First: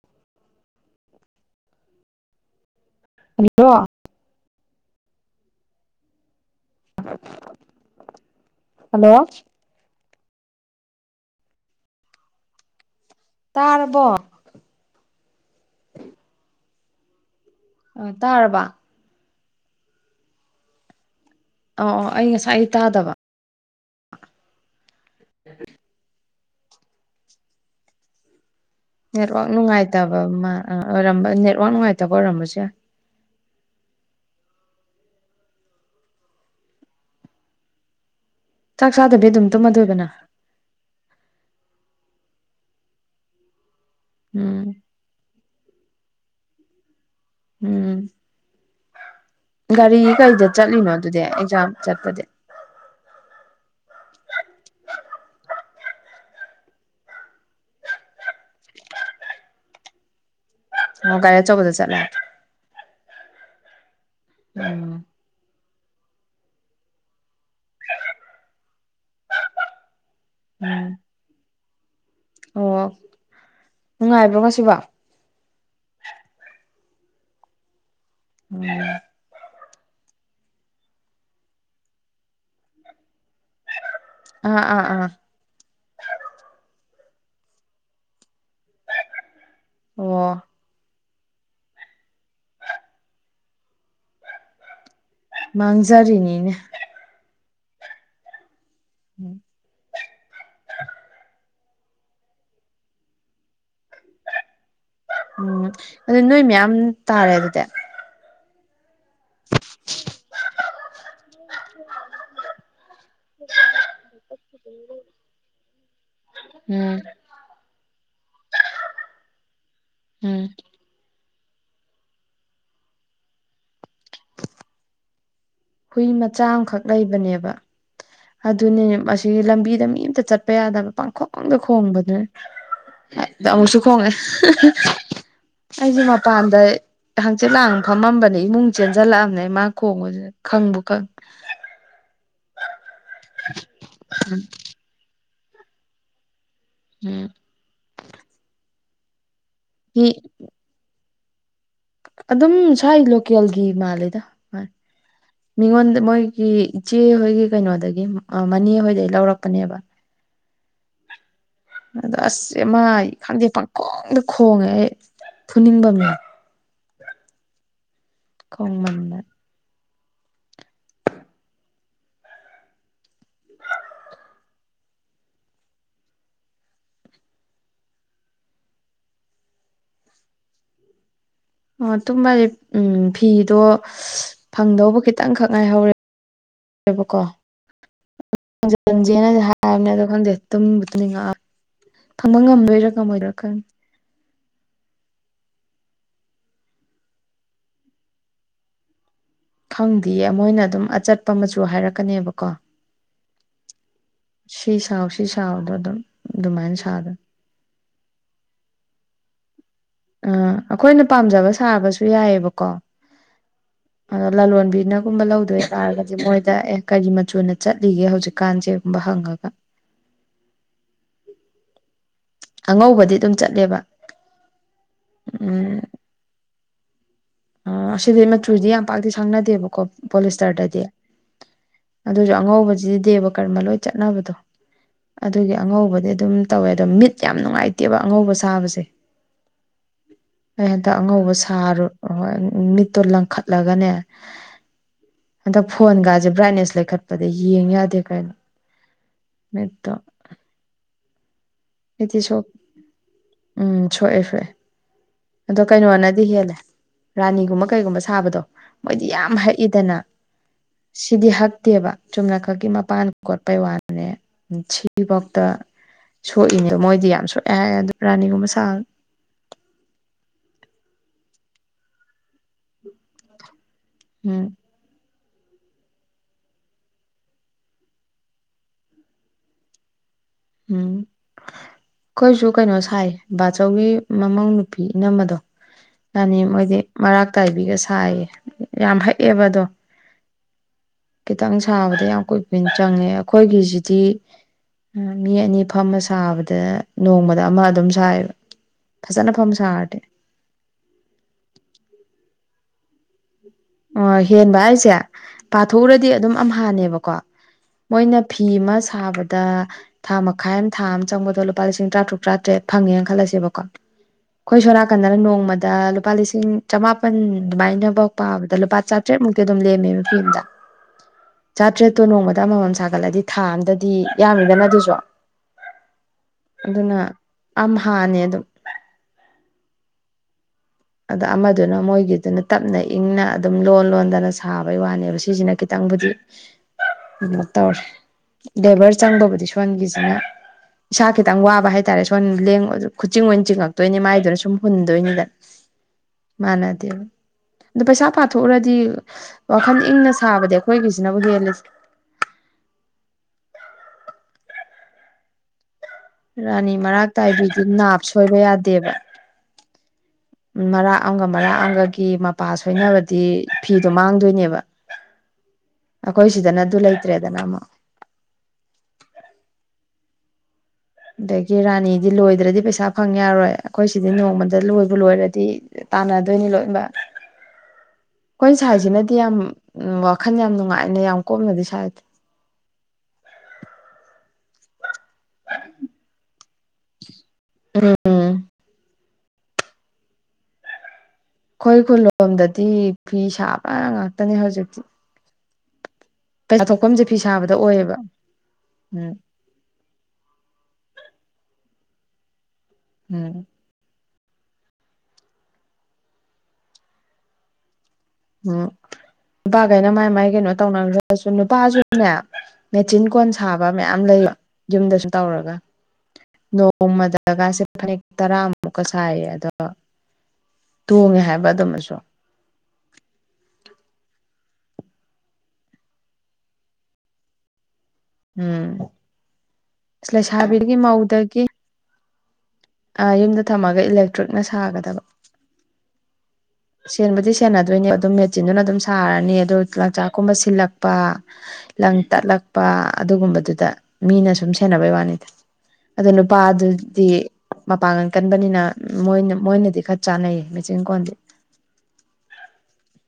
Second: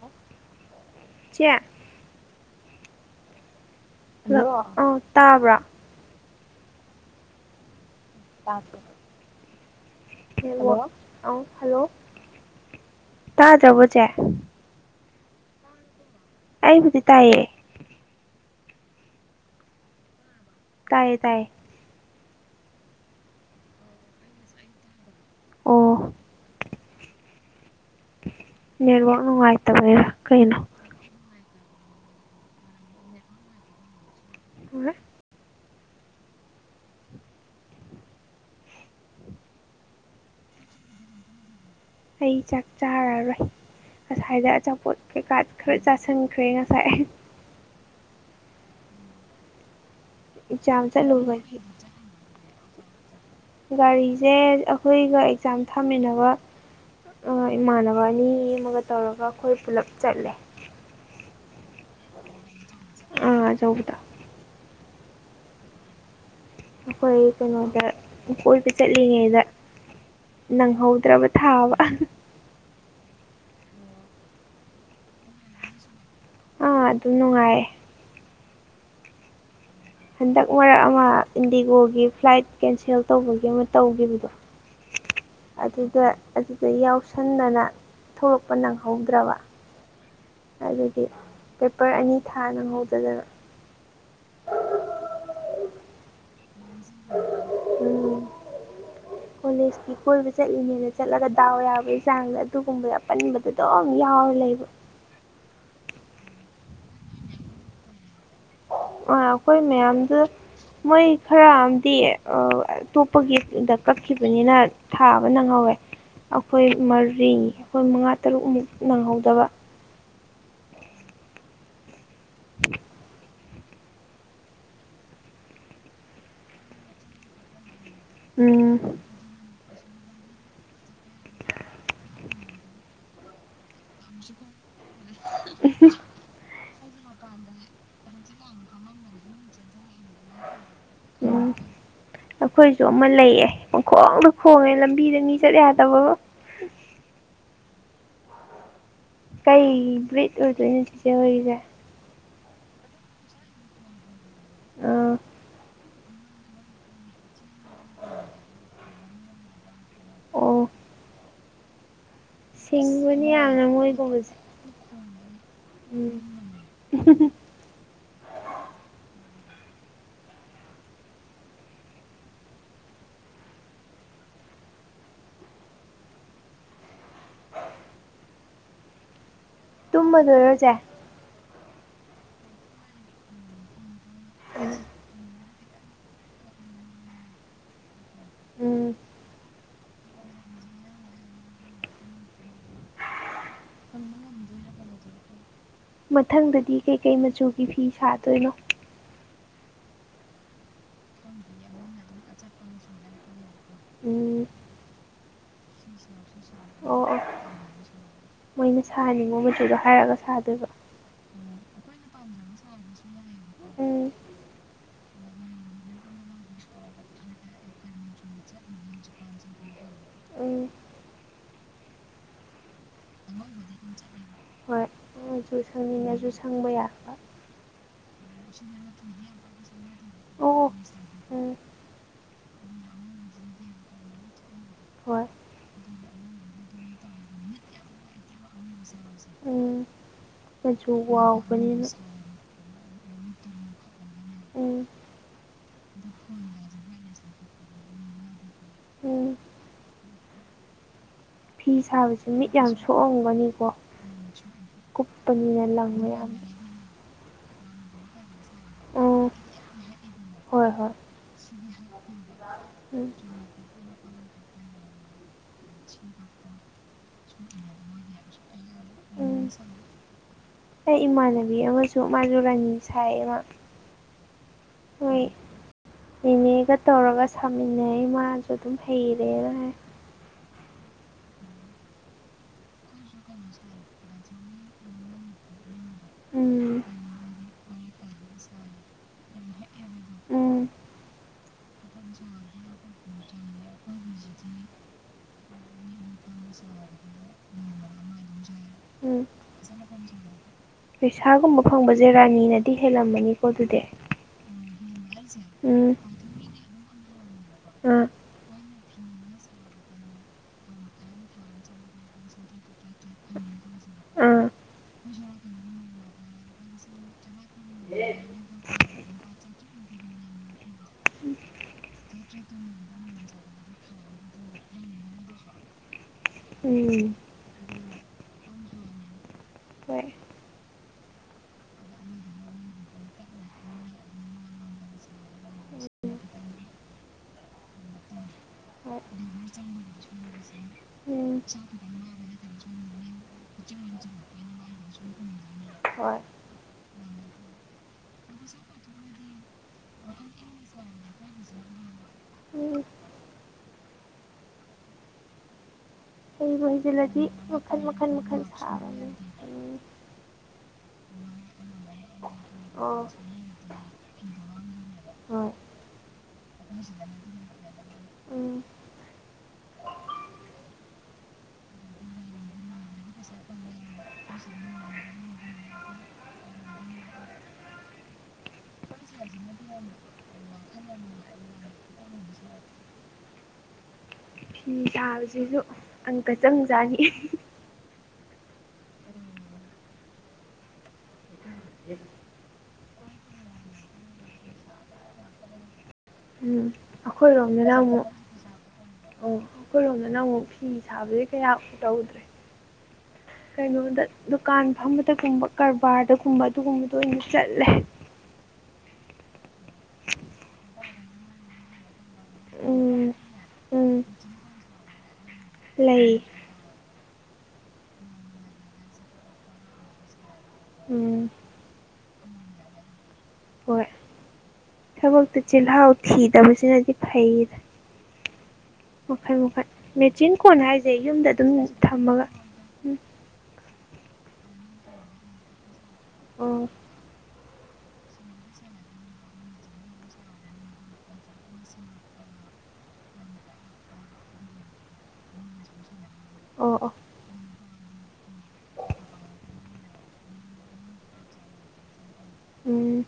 Hello ꯆꯦ ꯑꯅꯤꯌꯣ hello ꯑꯣ ꯇꯥꯕ꯭ꯔꯥ [inaudible] ꯍꯜꯂꯣ [unintelligible] ꯇꯥꯗꯕ꯭ꯔꯣ ꯆꯦ ꯇꯥꯔꯕꯣ ꯑꯩꯕꯨꯗꯤ ꯇꯥꯏꯌꯦ ꯑ ꯇꯥꯔꯕ ꯇꯥꯏꯌꯦ ꯇꯥꯏꯌꯦ ꯑꯣ ꯑꯣ ꯑꯩ ꯉꯁꯥꯏ ꯑꯩ ꯇꯥꯗꯕ ꯑꯣ [inaudible] ꯅꯦꯠꯋꯥꯛ ꯅꯨꯡꯉꯥꯏꯇꯕꯩꯔꯥ ꯅꯨꯡꯉꯥꯏꯇꯕ ꯑꯃ ꯀꯩꯅꯣ ꯑ ꯑꯣꯏꯔꯝꯕ ꯅꯦꯠꯋꯥꯛ ꯅꯨꯡꯉꯥꯏꯇꯕ ꯑꯣꯏꯔꯝꯕꯁꯨ ꯌꯥꯏ ꯍꯨꯔꯦ ꯆꯥꯛ ꯆꯥꯗꯕꯤ ꯑꯗꯨꯝ ꯇꯨꯝꯃꯗꯣꯏꯕ ꯅꯪ ꯑꯩ ꯆꯥꯛ ꯆꯥꯔꯔꯣꯏ ꯉꯁꯥꯏꯗ ꯎꯝ ꯑꯆꯥꯄꯣꯠ ꯀꯩꯀꯥ ꯈꯔ ꯆꯥꯁꯟꯈ꯭ꯔꯦ ꯉꯁꯥꯏ ꯎꯝ ꯒꯥꯔꯤ ꯀꯩꯗ ꯑꯦꯛꯖꯥꯝ ꯆꯠꯂꯤꯅꯣ ꯑꯗꯨꯗꯤ ꯆꯠꯂꯨꯕꯒꯤ ꯑꯦꯛꯖꯥꯝ ꯆꯠꯄꯗꯤ ꯒꯥꯔꯤꯖꯦ ꯑꯩꯈꯣꯏꯒ ꯑꯦꯛꯖꯥꯝ ꯊꯥꯃꯤꯟꯅꯕ ꯑ ꯏꯃꯥꯟꯅꯕ ꯑꯅꯤ ꯑꯃꯒ ꯇꯧꯔꯒ ꯑꯩꯈꯣꯏ ꯄꯨꯂꯞ ꯆꯠꯂꯦ ꯑꯣ ꯒꯥꯔꯤ ꯑꯆꯧꯕꯗ ꯆꯠꯂꯦ ꯑꯥ ꯑꯆꯧꯕꯗ ꯎꯝ ꯑꯩꯈꯣꯏ ꯀꯩꯅꯣꯗ ꯀꯣꯏꯕ ꯆꯠꯂꯤꯉꯩꯗ ꯎꯝ ꯅꯪꯍꯧꯗ꯭ꯔꯕ ꯊꯥꯕ ꯑꯣ ꯅꯨꯡꯉꯥꯏꯕ꯭ꯔꯣ ꯉꯁꯤꯕꯣ ꯑꯥ ꯑꯗꯨꯝ ꯅꯨꯡꯉꯥꯏꯌꯦ [unintelligible] ꯍꯟꯗꯛ ꯃꯔꯛ ꯑꯃ ꯏꯟꯗꯤꯒꯣꯒꯤ ꯐ꯭ꯂꯥꯏꯠ ꯀꯦꯟꯁꯦꯜ ꯇꯧꯕꯒꯤ ꯑꯃ ꯇꯧꯈꯤꯕꯗꯣ ꯑꯥ ꯑꯥ ꯑꯥ ꯑꯗꯨꯗ ꯑꯗꯨꯗ ꯌꯥꯎꯁꯟꯗꯅ ꯊꯣꯛꯄ ꯅꯪꯍꯧꯗ꯭ꯔꯕ ꯑꯣ ꯑꯗꯨꯒꯤ ꯄꯦꯄꯔ ꯑꯅꯤ ꯊꯥ ꯅꯪꯍꯧꯗꯗꯅ ꯃꯥꯡꯖꯔꯤꯅꯤꯅꯦ ꯎꯝ [unintelligible] ꯀꯣꯂꯦꯖꯀꯤ ꯀꯣꯏꯕ ꯆꯠꯂꯤꯅꯦꯅ ꯆꯠꯂꯒ ꯇꯥꯎ ꯌꯥꯕꯒꯤ ꯆꯥꯡꯖꯦ ꯑꯗꯨꯒꯨꯝꯕꯗ ꯑꯄꯟꯕꯗ ꯑꯗꯨꯝ ꯌꯥꯎꯔ ꯂꯩꯕ꯫ ꯎꯝ ꯑꯗꯨ ꯅꯣꯏ ꯃꯌꯥꯝ ꯇꯥꯔꯦ ꯑꯗꯨꯗꯤ ꯑ ꯑꯈꯣꯏ ꯃꯌꯥꯝꯗ ꯃꯣꯏ ꯈꯔ ꯑꯝꯗꯤ ꯑꯥ ꯑꯇꯣ ꯄꯒꯤ ꯗ ꯀꯛꯈꯤꯕꯅꯤꯅ ꯊꯥꯕ ꯅꯪꯍꯧꯋꯦ ꯑꯈꯣꯏ ꯎꯝ ꯃꯔꯤ ꯑꯈꯣꯏ ꯃꯉꯥ ꯇꯔꯨꯛꯃꯨꯛ ꯅꯪꯍꯧꯗꯕ꯫ ꯎꯝ [unintelligible] ꯍꯨꯏ ꯃꯆꯥ ꯑꯝꯈꯛ ꯂꯩꯕꯅꯦꯕ ꯎꯝ ꯑꯗꯨꯅꯦ ꯃꯁ ꯂꯝꯕꯤꯗ ꯃꯤ ꯑꯝꯇ ꯆꯠꯄ ꯌꯥꯗꯕ ꯄꯪꯈꯣꯡꯗ ꯈꯣꯡꯕꯗꯨ ꯗ ꯑꯃꯨꯛꯁꯨ ꯈꯣꯡꯉꯦ ꯑꯩꯖꯤ ꯃꯄꯥꯟꯗ ꯍꯥꯡꯆꯤꯠ ꯂꯥꯡ ꯐꯝꯃꯝꯕꯅꯦ ꯏꯃꯨꯡ ꯆꯦꯟꯖꯜꯂꯛꯑꯕꯅꯦ ꯃꯥ ꯈꯣꯡꯕꯁꯦ꯫ ꯈꯪꯕꯨ ꯈꯪꯏ꯫ ꯑꯈꯣꯏꯁꯨ ꯑꯃ ꯂꯩꯌꯦ ꯄꯪꯈꯣꯡꯗ ꯈꯣꯡꯉꯦ ꯂꯝꯕꯤꯗ ꯃꯤ ꯆꯠ ꯌꯥꯗꯕ ꯑꯃ꯫ ꯎꯝ ꯀꯩ ꯍꯤ ꯕ꯭ꯔꯤꯠ ꯑꯣꯏꯗꯣꯏꯅꯣ ꯆꯤꯆꯦ ꯍꯣꯏꯒꯤꯖꯦ? ꯑꯗꯨꯝ ꯁꯥꯏ ꯂꯣꯀꯦꯜꯒꯤ ꯃꯥꯜꯂꯦꯗ ꯃꯥ ꯑꯥ ꯃꯤꯉꯣꯟꯗ ꯃꯣꯏꯒꯤ ꯏꯆꯦꯍꯣꯏꯒꯤ ꯀꯩꯅꯣꯗꯒꯤ ꯑ ꯃꯅꯦꯍꯣꯏꯗꯒꯤ ꯂꯧꯔꯛꯄꯅꯦꯕ꯫ ꯑꯣ ꯑꯗꯣ ꯑꯁ ꯃꯥ ꯁꯤꯡꯕꯅꯤ ꯈꯪꯗꯦ ꯌꯥꯝꯅ ꯄꯪꯈꯣꯡꯗ ꯃꯣꯏꯒꯨꯝꯕꯁꯦ ꯈꯣꯡꯉꯦ ꯑꯩ ꯐꯨꯅꯤꯡꯕ ꯌꯥꯎꯑꯦ꯫ [unintelligible] ꯈꯣꯡꯃꯟꯗ ꯇꯨꯝ ꯃꯗꯣꯏꯔꯣ ꯆꯦ? ꯑꯣ ꯇꯨꯝꯕꯒꯤ ꯎꯝ ꯐꯤꯗꯣ ꯐꯪꯗꯧꯕ ꯈꯤꯠ ꯇꯪ ꯈꯛ ꯉꯥꯏꯍꯧꯔꯦ ꯕꯀꯣ ꯎꯝ [unintelligible] ꯖꯦꯅ ꯍꯥꯏꯕꯅꯦ ꯑꯗꯨ ꯈꯪꯗꯦ ꯇꯨꯝꯕꯨ ꯇꯨꯝꯅꯤꯡꯉꯛ ꯑ ꯐꯪꯕ ꯉꯝꯗꯣꯏꯔꯥ ꯉꯝꯃꯣꯢꯗꯣꯢꯔ ꯈꯪ ꯃꯊꯪꯗꯗꯤ ꯀꯩꯀꯩ ꯃꯆꯨꯒꯤ ꯐꯤ ꯁꯥꯗꯣꯏꯅꯣ? ꯈꯪꯗꯤꯌꯦ ꯃꯣꯏꯅ ꯑꯗꯨꯝ ꯑꯆꯠꯄ ꯃꯆꯨ ꯍꯥꯏꯔꯛꯀꯅꯤꯕꯀꯣ꯫ ꯎꯝ ꯁꯤ ꯁꯥꯎ ꯁꯤ ꯁꯥꯎ ꯑꯗꯨ ꯑꯗꯨꯝ ꯑꯗꯨꯃꯥꯏꯅ ꯑꯣ ꯁꯥꯕ ꯑꯣ ꯁꯥꯍꯟꯅꯤꯡꯕ ꯃꯆꯨꯗꯣ ꯍꯥꯏꯔꯒ ꯑ ꯁꯥꯗꯣꯏꯕ ꯑꯈꯣꯏꯅ ꯄꯥꯝꯖꯕ ꯁꯥꯕꯁꯨ ꯌꯥꯏꯌꯦꯕꯀꯣ ꯎꯝ ꯑꯗ ꯂꯂꯣꯟꯕꯤꯅꯒꯨꯝꯕ ꯂꯧꯗꯣꯏꯇꯥꯥꯔꯒꯗꯤ ꯃꯣꯏꯗ ꯑꯦ ꯀꯔꯤ ꯃꯆꯨꯅ ꯆꯠꯂꯤꯒꯦ ꯍꯧꯖꯤꯛ ꯀꯥꯟꯁꯦ ꯕꯍꯪꯉꯒ ꯎꯝ ꯑꯉꯧꯕꯗꯤ ꯑꯗꯨꯝ ꯆꯠꯂꯦꯕ꯫ ꯍꯣꯏ ꯃꯆꯨ ꯁꯪꯅꯤꯡ ꯉꯁꯨꯨ ꯁꯪꯕ ꯌꯥꯕ ꯑ ꯑꯁꯤꯗꯤ ꯃꯆꯨꯗꯤ ꯌꯥꯝ ꯄꯥꯛꯇꯤ ꯁꯪꯅꯗꯦꯕꯀꯣ ꯑꯣ ꯄꯣꯂꯤꯁꯇꯔꯗꯗꯤ ꯎꯝ ꯑꯗꯨꯁꯨ ꯑꯉꯧꯕꯁꯤꯗꯤ ꯗꯦꯕ ꯀꯔꯃ ꯂꯣꯏ ꯆꯠꯅꯕꯗꯣ ꯍꯣꯏ ꯑꯗꯨꯒꯤ ꯑꯉꯧꯕꯗꯤ ꯑꯗꯨꯝ ꯇꯧꯋꯦ ꯑꯗꯣ ꯃꯤꯠ ꯌꯥꯝ ꯅꯨꯡꯉꯥꯏꯇꯦꯕ ꯑꯉꯧꯕ ꯁꯥꯕꯁꯦ꯫ ꯎꯝ ꯑꯩ ꯍꯟꯇꯛ ꯃꯆꯨ ꯑꯉꯧꯕ ꯋꯥꯎꯕꯅꯤꯅ ꯁꯥꯔꯨꯏꯕ ꯃꯤꯠꯇꯣ ꯂꯪꯈꯠꯂꯒꯅꯦ ꯎꯝ ꯍꯟꯗꯛ ꯐꯣꯟꯒꯥꯁꯦ ꯕ꯭ꯔꯥꯏꯠꯅꯦꯁ ꯂꯩꯈꯠꯄꯗ ꯌꯦꯡ ꯌꯥꯗꯦ ꯀꯩꯅꯣ ꯎꯝ ꯃꯤꯠꯇꯣ ꯐꯤ ꯃꯤꯠꯇꯤ ꯁꯥꯕꯁꯦ ꯁꯣꯛ ꯃꯤꯠ ꯌꯥꯝ ꯁꯣꯛꯑꯝꯒꯅꯤꯀꯣ ꯎꯝ ꯁꯣꯛꯑꯦ ꯁꯣꯛꯑꯦ ꯑꯗꯣ ꯀꯨꯞꯄꯅꯤꯅ ꯂꯪ ꯀꯩꯅꯣꯅꯗꯤ ꯃꯌꯥꯝ ꯍꯦꯜꯂꯦ ꯔꯥꯅꯤꯒꯨꯝꯕ ꯀꯩꯒꯨꯝꯕ ꯁꯥꯕꯗꯣ ꯃꯣꯏꯗꯤ ꯑꯥ ꯌꯥꯝ ꯍꯛꯏꯗꯅ ꯍꯣꯏ ꯍꯣꯏ ꯁꯤꯗꯤ ꯍꯛꯇꯦꯕ ꯆꯨꯝꯅꯈꯛꯀꯤ ꯃꯄꯥꯟ ꯎꯝ ꯀꯣꯠꯄꯩ ꯋꯥꯅꯦ ꯁꯤꯕꯧꯇ ꯊꯣꯛꯏꯅꯦ ꯃꯣꯏꯗꯤ ꯌꯥꯝ ꯁꯣꯛꯑꯦ ꯍꯥꯏ ꯑꯗꯣ ꯔꯥꯅꯤꯒꯨꯝꯕ ꯁꯥꯕꯗ ꯎꯝ ꯑꯩ ꯏꯃꯥꯟꯅꯕꯤ ꯑꯃꯁꯨ ꯃꯥꯖꯨ ꯔꯥꯅꯤ ꯁꯥꯏꯌꯦ ꯃ ꯎꯝ ꯍꯣꯏ ꯅꯤꯅꯦꯒ ꯇꯧꯔꯒ ꯁꯥꯃꯤꯟꯅꯩ ꯃꯥꯁꯨ ꯑꯗꯨꯝ ꯍꯩꯔꯦꯅ ꯍꯥꯢ ꯎꯝ ꯑꯩꯈꯣꯏꯁꯨ ꯀꯩꯅꯣ ꯁꯥꯏ ꯕꯥꯆꯧꯒꯤ ꯃꯃꯧ ꯅꯨꯄꯤ ꯏꯅꯝꯃꯗꯣ ꯔꯥꯅꯤ ꯃꯣꯏꯗꯤ ꯎꯝ ꯃꯔꯥꯛꯇꯥꯏꯕꯤꯒ ꯁꯥꯏꯌꯦ ꯌꯥꯝ ꯍꯛꯑꯦꯕ ꯑꯗꯣ ꯎꯝ ꯈꯤꯇꯪ ꯁꯥꯕꯗ ꯌꯥꯝ ꯀꯨꯏ ꯀꯨꯏꯅ ꯆꯪꯉꯦ ꯑꯩꯈꯣꯏꯒꯤꯁꯤꯗꯤ ꯃꯤ ꯑꯅꯤ ꯐꯝꯃ ꯁꯥꯕꯗ ꯅꯣꯡꯃꯗ ꯑꯃ ꯑꯗꯨꯝ ꯁꯥꯏꯌꯦꯕ ꯎꯝ ꯐꯖꯅ ꯐꯝ ꯁꯥꯔꯗꯤ ꯄꯩꯁꯥꯒꯨꯝꯕ ꯐꯪꯕꯁꯦ ꯔꯥꯅꯤꯅꯗꯤ ꯍꯦꯜꯂꯝꯃꯅꯤꯀꯣ ꯑꯗꯨꯗꯤ ꯑꯣꯢ ꯍꯦꯟꯕ ꯍꯥꯏꯁꯦ ꯎꯝ ꯄꯥꯊꯣꯛꯎꯔꯗꯤ ꯑꯗꯨꯝ ꯑꯝ ꯍꯥꯅꯦꯕꯀꯣ ꯑꯥ ꯃꯣꯏꯅ ꯐꯤ ꯑꯃ ꯁꯥꯕꯗ ꯊꯥ ꯃꯈꯥꯏ ꯑꯃ ꯊꯥ ꯑꯃ ꯆꯪꯕꯗꯣ ꯂꯨꯄꯥ ꯂꯤꯁꯤꯡ ꯇꯔꯥꯇꯔꯨꯛ ꯇꯔꯥꯇꯔꯦꯠ ꯐꯪꯉꯦꯅ ꯈꯜꯂꯁꯦꯕꯀꯣ ꯑꯥ ꯑꯩꯈꯣꯏ ꯁꯣꯟꯅꯥꯀꯟꯗꯅ ꯅꯣꯡꯃꯗ ꯂꯨꯄꯥ ꯂꯤꯁꯤꯡ ꯆꯃꯥꯄꯟ ꯑꯗꯨꯃꯥꯏꯅꯐꯧ ꯄꯥꯕ ꯑꯗ ꯂꯨꯄꯥ ꯆꯥꯇ꯭ꯔꯦꯠꯃꯨꯛꯀꯤ ꯑꯗꯨꯝ ꯂꯦꯝꯃꯦꯕ ꯐꯤ ꯑꯝꯗ ꯆꯥꯇ꯭ꯔꯦꯠꯇꯨ ꯅꯣꯡꯃꯗ ꯑꯃꯃꯝ ꯁꯥꯒꯠꯂꯗꯤ ꯊꯥ ꯑꯝꯗꯗꯤ ꯌꯥꯝꯃꯤꯗꯅ ꯑꯗꯨꯁꯨ ꯑꯗꯨꯅ ꯎꯝ ꯑꯝ ꯍꯥꯥꯅꯦ ꯑꯗꯨꯝ ꯍꯣꯏ ꯑꯗ ꯑꯃꯗꯨꯅ ꯃꯣꯏꯒꯤꯗꯨꯅ ꯇꯞꯅ ꯏꯪꯅ ꯑꯗꯨꯝ ꯂꯣꯟ ꯂꯣꯟꯗꯅ ꯁꯥꯕꯩ ꯋꯥꯅꯦꯕ ꯁꯤꯁꯤꯅ ꯈꯤꯇꯪꯕꯨꯗꯤ ꯎꯝ ꯀꯩꯅꯣ ꯇꯧꯔꯦ ꯂꯦꯕꯔ ꯍꯣꯏ ꯆꯪꯕꯕꯨꯗꯤ ꯁꯣꯟꯒꯤꯖꯤꯅ ꯏꯁꯥ ꯎꯝ ꯈꯤꯇꯪ ꯋꯥꯕ ꯍꯥꯏꯇꯥꯔꯦ ꯁꯣꯟ ꯂꯦꯡ ꯈꯨꯆꯤꯡ ꯑꯣꯏꯅ ꯆꯤꯡꯉꯛꯇꯣꯏꯅꯤ ꯃꯥꯏꯗꯨꯅ ꯁꯨꯝ ꯍꯨꯟꯗꯨꯏꯅꯤꯗꯅ ꯍꯣꯏ ꯃꯥꯟꯅꯗꯦꯕ ꯑꯗꯣ ꯄꯩꯁꯥ ꯄꯥꯊꯣꯛꯎꯔꯗꯤ ꯋꯥꯈꯜ ꯏꯪꯅ ꯁꯥꯕꯗꯤ ꯑꯩꯈꯣꯏꯒꯤꯖꯤꯅꯕꯨ ꯍꯦꯜꯂꯤꯗ ꯎꯝ ꯍꯩꯕꯨ ꯔꯥꯅꯤ ꯃꯔꯥꯛ ꯍꯩꯖꯤꯜꯂꯗꯤ ꯇꯥꯏꯕꯤꯗꯤ ꯃꯈꯜ ꯅꯥꯞ ꯃꯈꯜ ꯁꯣꯏꯕ ꯃꯈꯜ ꯁꯥꯔ ꯂꯣꯏꯔꯦ ꯎꯝ ꯎꯝ ꯃꯔꯥꯛ ꯑꯝꯒ ꯃꯔꯥꯛ ꯑꯝꯒꯒꯤ ꯃꯄꯥ ꯑꯣ ꯁꯣꯏꯅꯕꯗꯤ ꯐꯤꯗꯣ ꯃꯥꯡꯗꯨꯏꯅꯦꯕ ꯍꯣꯏ ꯑꯩꯈꯣꯏ ꯁꯤꯗꯅ ꯑꯗꯨ ꯂꯩꯇ꯭ꯔꯦꯗꯅ ꯑꯃꯨꯛ ꯎꯝ ꯑꯗꯒꯤ ꯔꯥꯅꯤꯗꯤ ꯂꯣꯏꯗ꯭ꯔꯗꯤ ꯄꯩꯁꯥ ꯐꯪ ꯌꯥꯔꯣꯏ ꯑꯩꯈꯣꯏ ꯁꯤꯗꯤ ꯅꯣꯡꯃꯗ ꯂꯣꯏꯕꯨ ꯂꯣꯏꯔꯗꯤ ꯇꯥꯟꯅꯗꯣꯏꯅꯤ ꯂꯣꯏꯕꯛ [unintelligible] ꯑꯩꯈꯣꯏ ꯁꯥꯏꯖꯤꯅꯗꯤ ꯌꯥꯝ ꯋꯥꯈꯜ ꯌꯥꯝ ꯅꯨꯡꯉꯥꯏꯅ ꯌꯥꯝ ꯀꯣꯝꯅꯗꯤ ꯁꯥꯏꯗ ꯐꯤ ꯁꯥꯕꯖꯤꯁꯨ ꯑꯪꯀ ꯆꯪꯖꯥꯠꯅꯤ ꯎꯝ ꯑꯩꯈꯣꯏ ꯈꯨꯜꯂꯣꯝꯗꯗꯤ ꯐꯤ ꯁꯥꯕ ꯉꯥꯛꯇꯅꯦ ꯍꯧꯖꯤꯛꯇꯤ ꯎꯝ ꯄꯩꯁꯥ ꯊꯣꯛꯐꯝꯁꯦ ꯐꯤ ꯁꯥꯕꯗ ꯑꯩꯈꯣꯏꯔꯣꯝꯗꯅ ꯑꯣꯏꯌꯦꯕ ꯎꯝ ꯑꯈꯣꯏꯔꯣꯝꯗꯅ ꯑꯃꯨꯛ ꯐꯤ ꯁꯥꯕꯖꯦ ꯀꯌꯥ ꯇꯧꯗ꯭ꯔꯦ ꯎꯝ ꯀꯩꯅꯣꯗ ꯗꯨꯀꯥꯟ ꯐꯝꯕꯗꯒꯨꯝꯕ ꯀꯔꯕꯥꯔꯗꯒꯨꯝꯕ ꯑꯗꯨꯒꯨꯝꯕꯗ ꯑꯣꯏꯅ ꯆꯠꯂꯦ꯫ ꯑ ꯅꯨꯄꯥꯒꯩꯅ ꯃꯥꯏ ꯃꯥꯏ ꯀꯩꯅꯣ ꯇꯧꯅꯒ꯭ꯔꯁꯨ ꯅꯨꯄꯥꯁꯨꯅꯦ ꯎꯝ ꯃꯦꯆꯤꯟ ꯀꯣꯟ ꯁꯥꯕ ꯎꯝ ꯃꯌꯥꯝ ꯂꯩ [inaudible] ꯌꯨꯝꯗ ꯁꯨꯝ ꯇꯧꯔꯒ꯫ ꯂꯩ꯫ ꯅꯣꯡꯃꯗꯒꯥꯁꯦ ꯐꯅꯦꯛ ꯇꯔꯥꯃꯨꯛꯀ ꯁꯥꯏꯌꯦ ꯑꯗꯣ꯫ ꯇꯣꯡꯉꯦ ꯎꯝ ꯍꯥꯏꯕ ꯑꯗꯨꯃꯁꯨ꯫ ꯍꯣꯏ ꯊꯕꯛꯇ ꯆꯤꯜꯍꯥꯎ ꯊꯤꯗꯕꯁꯤꯅꯗꯤ ꯐꯩꯗ꯫ ꯎꯝ ꯃꯈꯟ ꯃꯈꯟ ꯑꯁ ꯃꯦꯆꯤꯟ ꯀꯣꯟ ꯂꯩꯁꯥꯕꯤꯒꯤ ꯍꯥꯏꯁꯦ ꯌꯨꯝꯗ ꯑꯗꯨꯝ ꯊꯝꯃꯒ ꯎꯝ ꯑꯥ ꯌꯨꯝꯗ ꯊꯝꯃꯒ ꯏꯂꯦꯛꯇ꯭ꯔꯤꯛꯅ ꯁꯥꯒꯗꯕ꯫ ꯑꯣ ꯁꯦꯟꯕꯨꯗꯤ ꯁꯦꯟꯅꯗꯣꯏꯅꯦ ꯑꯗꯨꯝ ꯃꯦꯆꯤꯟꯗꯨꯅ ꯑꯗꯨꯝ ꯁꯥꯔꯅꯤ ꯑꯗꯨ ꯂꯪꯆꯥꯛꯀꯨꯝꯕ ꯁꯤꯜꯂꯛꯄ ꯂꯪ ꯇꯠꯂꯛꯄ ꯑꯗꯨꯒꯨꯝꯕꯗꯨꯗ ꯃꯤꯅ ꯁꯨꯝ ꯁꯦꯟꯅꯕꯩ ꯋꯥꯅꯤꯗ꯫ ꯑꯗꯣ ꯅꯨꯄꯥ ꯑꯣ ꯑꯣ ꯗꯨꯗꯤ ꯃꯄꯥꯡꯒꯜ ꯀꯟꯕꯅꯤꯅ ꯃꯣꯏꯅ ꯃꯣꯏꯅꯗꯤ ꯈꯔ ꯆꯥꯟꯅꯩ ꯃꯦꯆꯤꯟ ꯀꯣꯟꯗꯤ꯫ ꯎꯝ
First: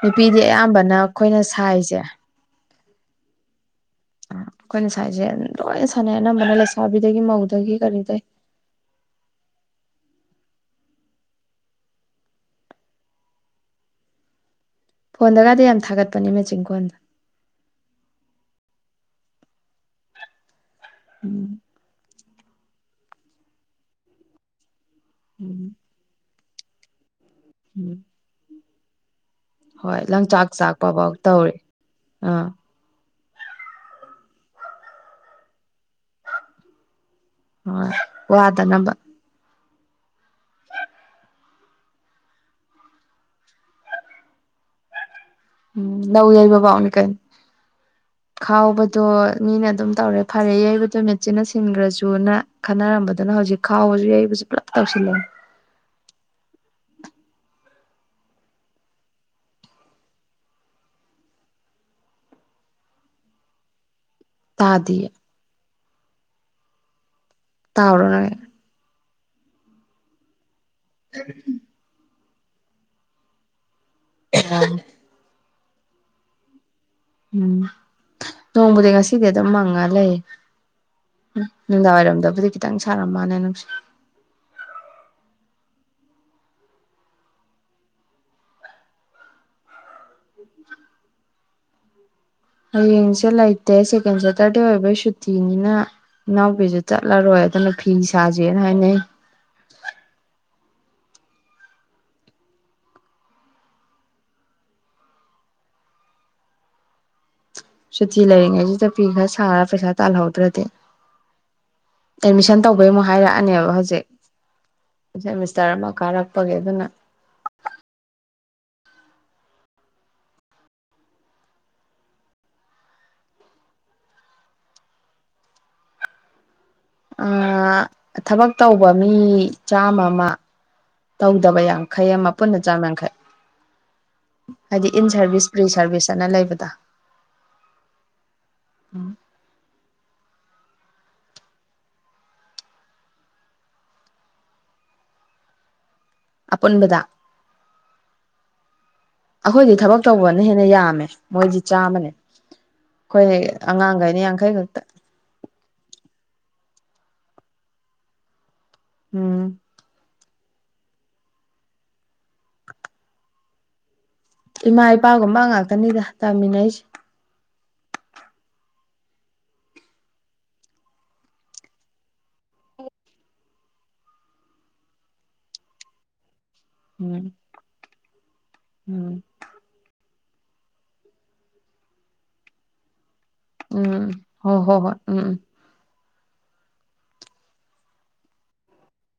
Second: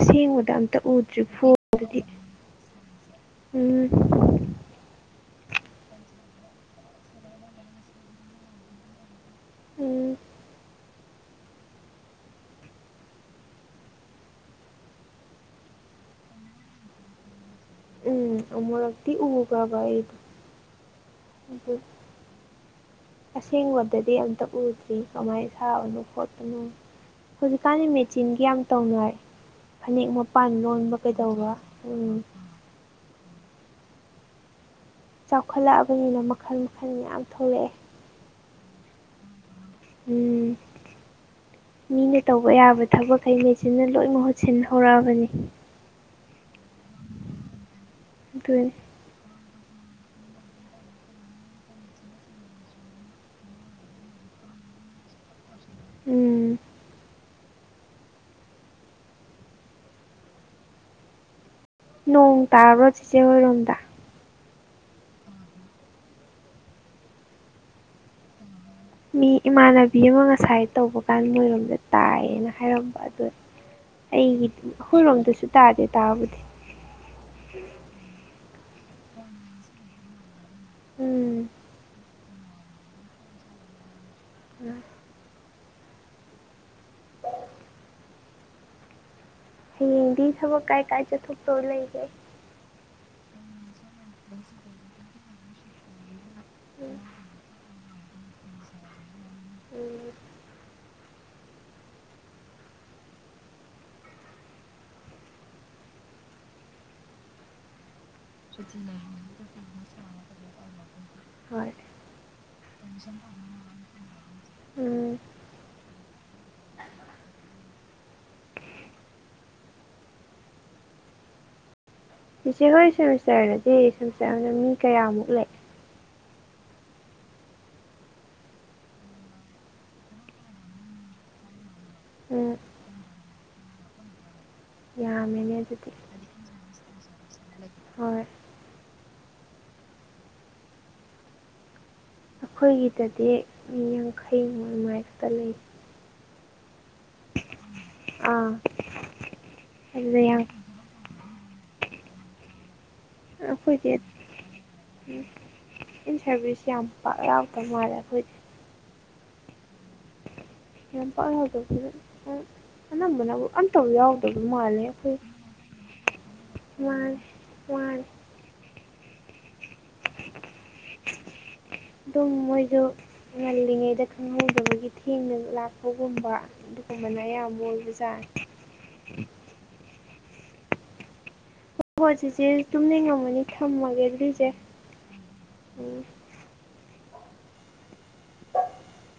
ꯅꯨꯄꯤꯗꯤ ꯑꯝꯇ ꯑꯌꯥꯝꯕꯅ ꯎꯗ꯭ꯔꯤ ꯑꯩꯈꯣꯏꯅ ꯁꯥꯏꯖꯦ ꯐꯣꯟꯗꯗꯤ ꯎꯝ ꯑ ꯑꯩꯈꯣꯏꯅ ꯁꯥꯏꯖꯦ ꯂꯣꯏꯅ ꯁꯥꯟꯅꯩ ꯑꯅꯝꯕꯅ ꯂꯩꯁꯥꯕꯤꯗꯒꯤ ꯃꯧꯗꯒꯤ ꯀꯔꯤꯗꯩ꯫ ꯎꯝ ꯐꯣꯟꯗꯒꯗꯤ ꯌꯥꯝ ꯊꯥꯒꯠꯄꯅꯦ ꯃꯦꯆꯤꯟ ꯀꯣꯟꯗꯣ꯫ ꯎꯝ ꯑꯃꯨꯔꯛꯇꯤ ꯎꯒ꯭ꯔꯕ ꯑꯩꯗꯣ ꯎꯝ [unintelligible] ꯑꯁꯦꯡꯕꯗꯗꯤ ꯑꯝꯇ ꯎꯗ꯭ꯔꯤ ꯀꯃꯥꯏꯅ ꯎꯝ ꯁꯥꯕꯅꯣ ꯈꯣꯠꯄꯅꯣ꯫ ꯍꯧꯖꯤꯛꯀꯥꯟꯗꯤ ꯎꯝ ꯃꯦꯆꯤꯟꯒꯤ ꯌꯥꯝ ꯇꯧꯅꯔꯦ꯫ ꯍꯣꯏ ꯐꯅꯦꯛ ꯂꯪꯆꯥꯛ ꯃꯄꯥꯟ ꯂꯣꯟꯕ ꯆꯥꯛꯄꯐꯥꯎ ꯀꯩꯗꯧꯕ ꯇꯧꯔꯤ ꯎꯝ꯫ ꯑꯥ ꯆꯥꯎꯈꯠꯂꯛꯑꯕꯅꯤꯅ ꯃꯈꯜ ꯃꯈꯜ ꯃꯌꯥꯝ ꯊꯣꯛꯂꯛꯑꯦ ꯍꯣꯏ ꯋꯥꯗꯅꯕ꯫ ꯎꯝ꯫ ꯃꯤꯅ ꯇꯧꯕ ꯌꯥꯕ ꯊꯕꯛꯈꯩ ꯃꯦꯆꯤꯟꯅ ꯂꯣꯏ ꯃꯍꯨꯠ ꯁꯤꯟ ꯍꯧꯔꯛꯑꯕꯅꯤ꯫ ꯎꯝ ꯂꯧ ꯌꯩꯕꯕꯥꯎꯅꯤ ꯀꯩꯅꯣ ꯑꯗꯨꯅꯤ ꯈꯥꯎꯕ ꯗꯣ ꯃꯤꯅ ꯑꯗꯨꯝ ꯇꯧꯔꯦ ꯐꯔꯦ ꯌꯩꯕꯗꯨ ꯃꯦꯠꯆꯤꯟꯅ ꯁꯤꯟꯒ꯭ꯔꯁꯨꯅ ꯈꯟꯅꯔꯝꯕꯗꯨꯅ ꯍꯧꯖꯤꯛ ꯈꯥꯎꯕꯁꯨ ꯌꯩꯕꯁꯨ ꯄꯨꯂꯞ ꯇꯧꯁꯤꯜꯂꯦ꯫ ꯎꯝ꯫ ꯅꯣꯡ ꯇꯥꯕ꯭ꯔꯣ ꯆꯦꯆꯦ ꯍꯣꯏꯔꯣꯝꯗ꯫ ꯇꯥꯗꯤꯌꯦ꯫ ꯇꯥꯕ꯭ꯔꯣ ꯅꯣꯏ꯫ ꯃꯤ ꯏꯃꯥꯟꯅꯕꯤ ꯑꯃ ꯉꯁꯥꯏ ꯇꯧꯕ ꯀꯥꯟ ꯃꯣꯏꯔꯣꯝꯗ ꯇꯥꯏꯌꯦꯅ ꯍꯥꯏꯔꯝꯕ ꯑꯗꯨ ꯑꯩꯒꯤꯗꯤ ꯑꯩꯈꯣꯏꯔꯣꯝꯗꯁꯨ ꯇꯥꯗꯦ ꯇꯥꯕꯨꯗꯤ꯫ ꯎꯝ ꯅꯣꯡꯕꯨꯗꯤ ꯉꯁꯤꯗꯤ ꯑꯗꯨꯝ ꯃꯪꯉ ꯂꯩꯌꯦ꯫ ꯎ ꯎꯝ ꯅꯨꯡꯗꯥꯡ ꯋꯥꯏꯔꯝꯗꯕꯨꯗꯤ ꯈꯤꯇꯪ ꯁꯥꯔꯝ ꯃꯥꯟꯅꯦ ꯅꯨꯡꯁ ꯎꯝ꯫ ꯍꯌꯦꯡꯗꯤ ꯊꯕꯛ ꯀꯥꯏ ꯀꯥꯏ ꯆꯠꯊꯣꯛꯇꯧ ꯂꯩꯒꯦ꯫ ꯍꯌꯦꯡꯁꯦ ꯂꯩꯇꯦ ꯁꯦꯀꯦꯟ ꯁꯇ꯭ꯔꯗꯦ ꯑꯣꯏꯕꯩ ꯁꯨꯇꯤꯅꯤ ꯅ ꯏꯅꯥꯎꯄꯤꯁꯨ ꯎꯝ ꯆꯠꯂꯔꯣꯏ ꯑꯗꯨꯅ ꯐꯤ ꯁꯥꯁꯦꯅ ꯍꯥꯏꯅꯩ꯫ ꯎꯝ꯫ ꯁꯨꯇꯤ ꯂꯩꯔꯤꯉꯩꯁꯤꯗ ꯐꯤ ꯈꯔ ꯁꯥꯔꯥ ꯄꯩꯁꯥ ꯇꯥꯜꯍꯧꯗ꯭ꯔꯗꯤ꯫ ꯍꯣꯏ ꯑꯦꯗꯃꯤꯁꯟ ꯇꯧꯕꯩ ꯑꯃꯨꯛ ꯍꯥꯏꯔꯛ ꯑꯅꯦꯕ ꯍꯧꯖꯤꯛ ꯎꯝ ꯁꯦꯃꯤꯁꯇꯔ ꯑꯃ ꯀꯥꯔꯛꯄꯒꯤ ꯑꯗꯨꯅ ꯆꯤꯆꯦ ꯍꯣꯏ ꯁꯦꯃꯤꯁꯇꯔꯗꯗꯤ ꯁꯦꯃꯤꯁꯇꯔ ꯑꯃꯗ ꯃꯤ ꯀꯌꯥꯃꯨꯛ ꯂꯩ꯫ ꯑꯥ ꯊꯕꯛ ꯇꯧꯕ ꯃꯤ ꯆꯥꯝꯃ ꯑꯃ ꯇꯧꯗꯕ ꯌꯥꯡ ꯈꯩ ꯑꯃ ꯎꯝ ꯄꯨꯟꯅ ꯆꯥꯝ ꯌꯥꯡꯈꯩ ꯍꯥꯏꯗꯤ ꯏꯟ ꯁꯔꯚꯤꯁ ꯌꯥꯝꯃꯦꯅꯦ ꯄ꯭ꯔꯤ ꯑꯗꯨꯗꯤ ꯁꯔꯚꯤꯁ ꯑꯅ ꯂꯩꯕꯗ ꯍꯣꯏ ꯑꯩꯈꯣꯏꯒꯤꯗꯗꯤ ꯃꯤ ꯌꯥꯡꯈꯩ ꯃꯨꯛ ꯑꯗꯨꯃꯥꯢ ꯈꯛꯇ ꯂꯩ ꯑꯄꯨꯟꯕꯗ ꯑꯥ ꯑꯩꯈꯣꯏꯗꯤ ꯊꯕꯛ ꯑꯗꯨꯗ ꯌꯥꯝ ꯇꯧꯕꯅ ꯍꯦꯟꯅ ꯌꯥꯝꯃꯦ ꯃꯣꯏꯗꯤ ꯆꯥꯝꯃꯅꯦ ꯑꯩꯈꯣꯏ ꯑꯉꯥꯡꯈꯩꯅ ꯌꯥꯡꯈꯩ ꯈꯛꯇ ꯎꯝ ꯏꯟ ꯁꯔꯚꯤꯁ ꯌꯥꯝ ꯄꯥꯛ ꯌꯥꯎꯗꯃꯥꯜꯂꯦ ꯑꯩꯈꯣꯏꯗꯤ ꯎꯝ ꯌꯥꯝ ꯄꯥꯛ ꯌꯥꯎꯗꯕꯗꯨꯗ ꯑꯅꯝꯕꯅꯕꯨ ꯑꯝꯇꯕꯨ ꯌꯥꯎꯗꯕ ꯃꯥꯜꯂꯦ ꯑꯩꯈꯣꯏ ꯃꯥ ꯉꯥꯛꯇꯅꯤꯗ ꯇꯥꯃꯤꯟꯅꯩꯁꯦ ꯋꯥꯔꯦ ꯋꯥꯔꯦ ꯑꯗꯨꯝ ꯃꯣꯏꯗꯣ ꯉꯜꯂꯤꯉꯩꯗ ꯈꯪꯍꯧꯗꯕꯒꯤ ꯊꯦꯡꯅ ꯂꯥꯛꯄꯒꯨꯝꯕ ꯑꯗꯨꯒꯨꯝꯕꯅ ꯎꯝ ꯑꯌꯥꯝꯕ ꯑꯣꯢꯕꯖꯥꯠꯅꯦ ꯎꯝ ꯍꯣꯏ ꯆꯤꯆꯦ ꯇꯨꯝꯅꯤꯡꯉꯝꯃꯅꯤ ꯊꯝꯃꯒꯦ ꯎꯝ ꯑꯗꯨꯗꯤ ꯆꯦ ꯍꯣ ꯍꯣ ꯍꯣꯏ ꯎꯝ ꯎꯝ ꯎꯝ [inaudible]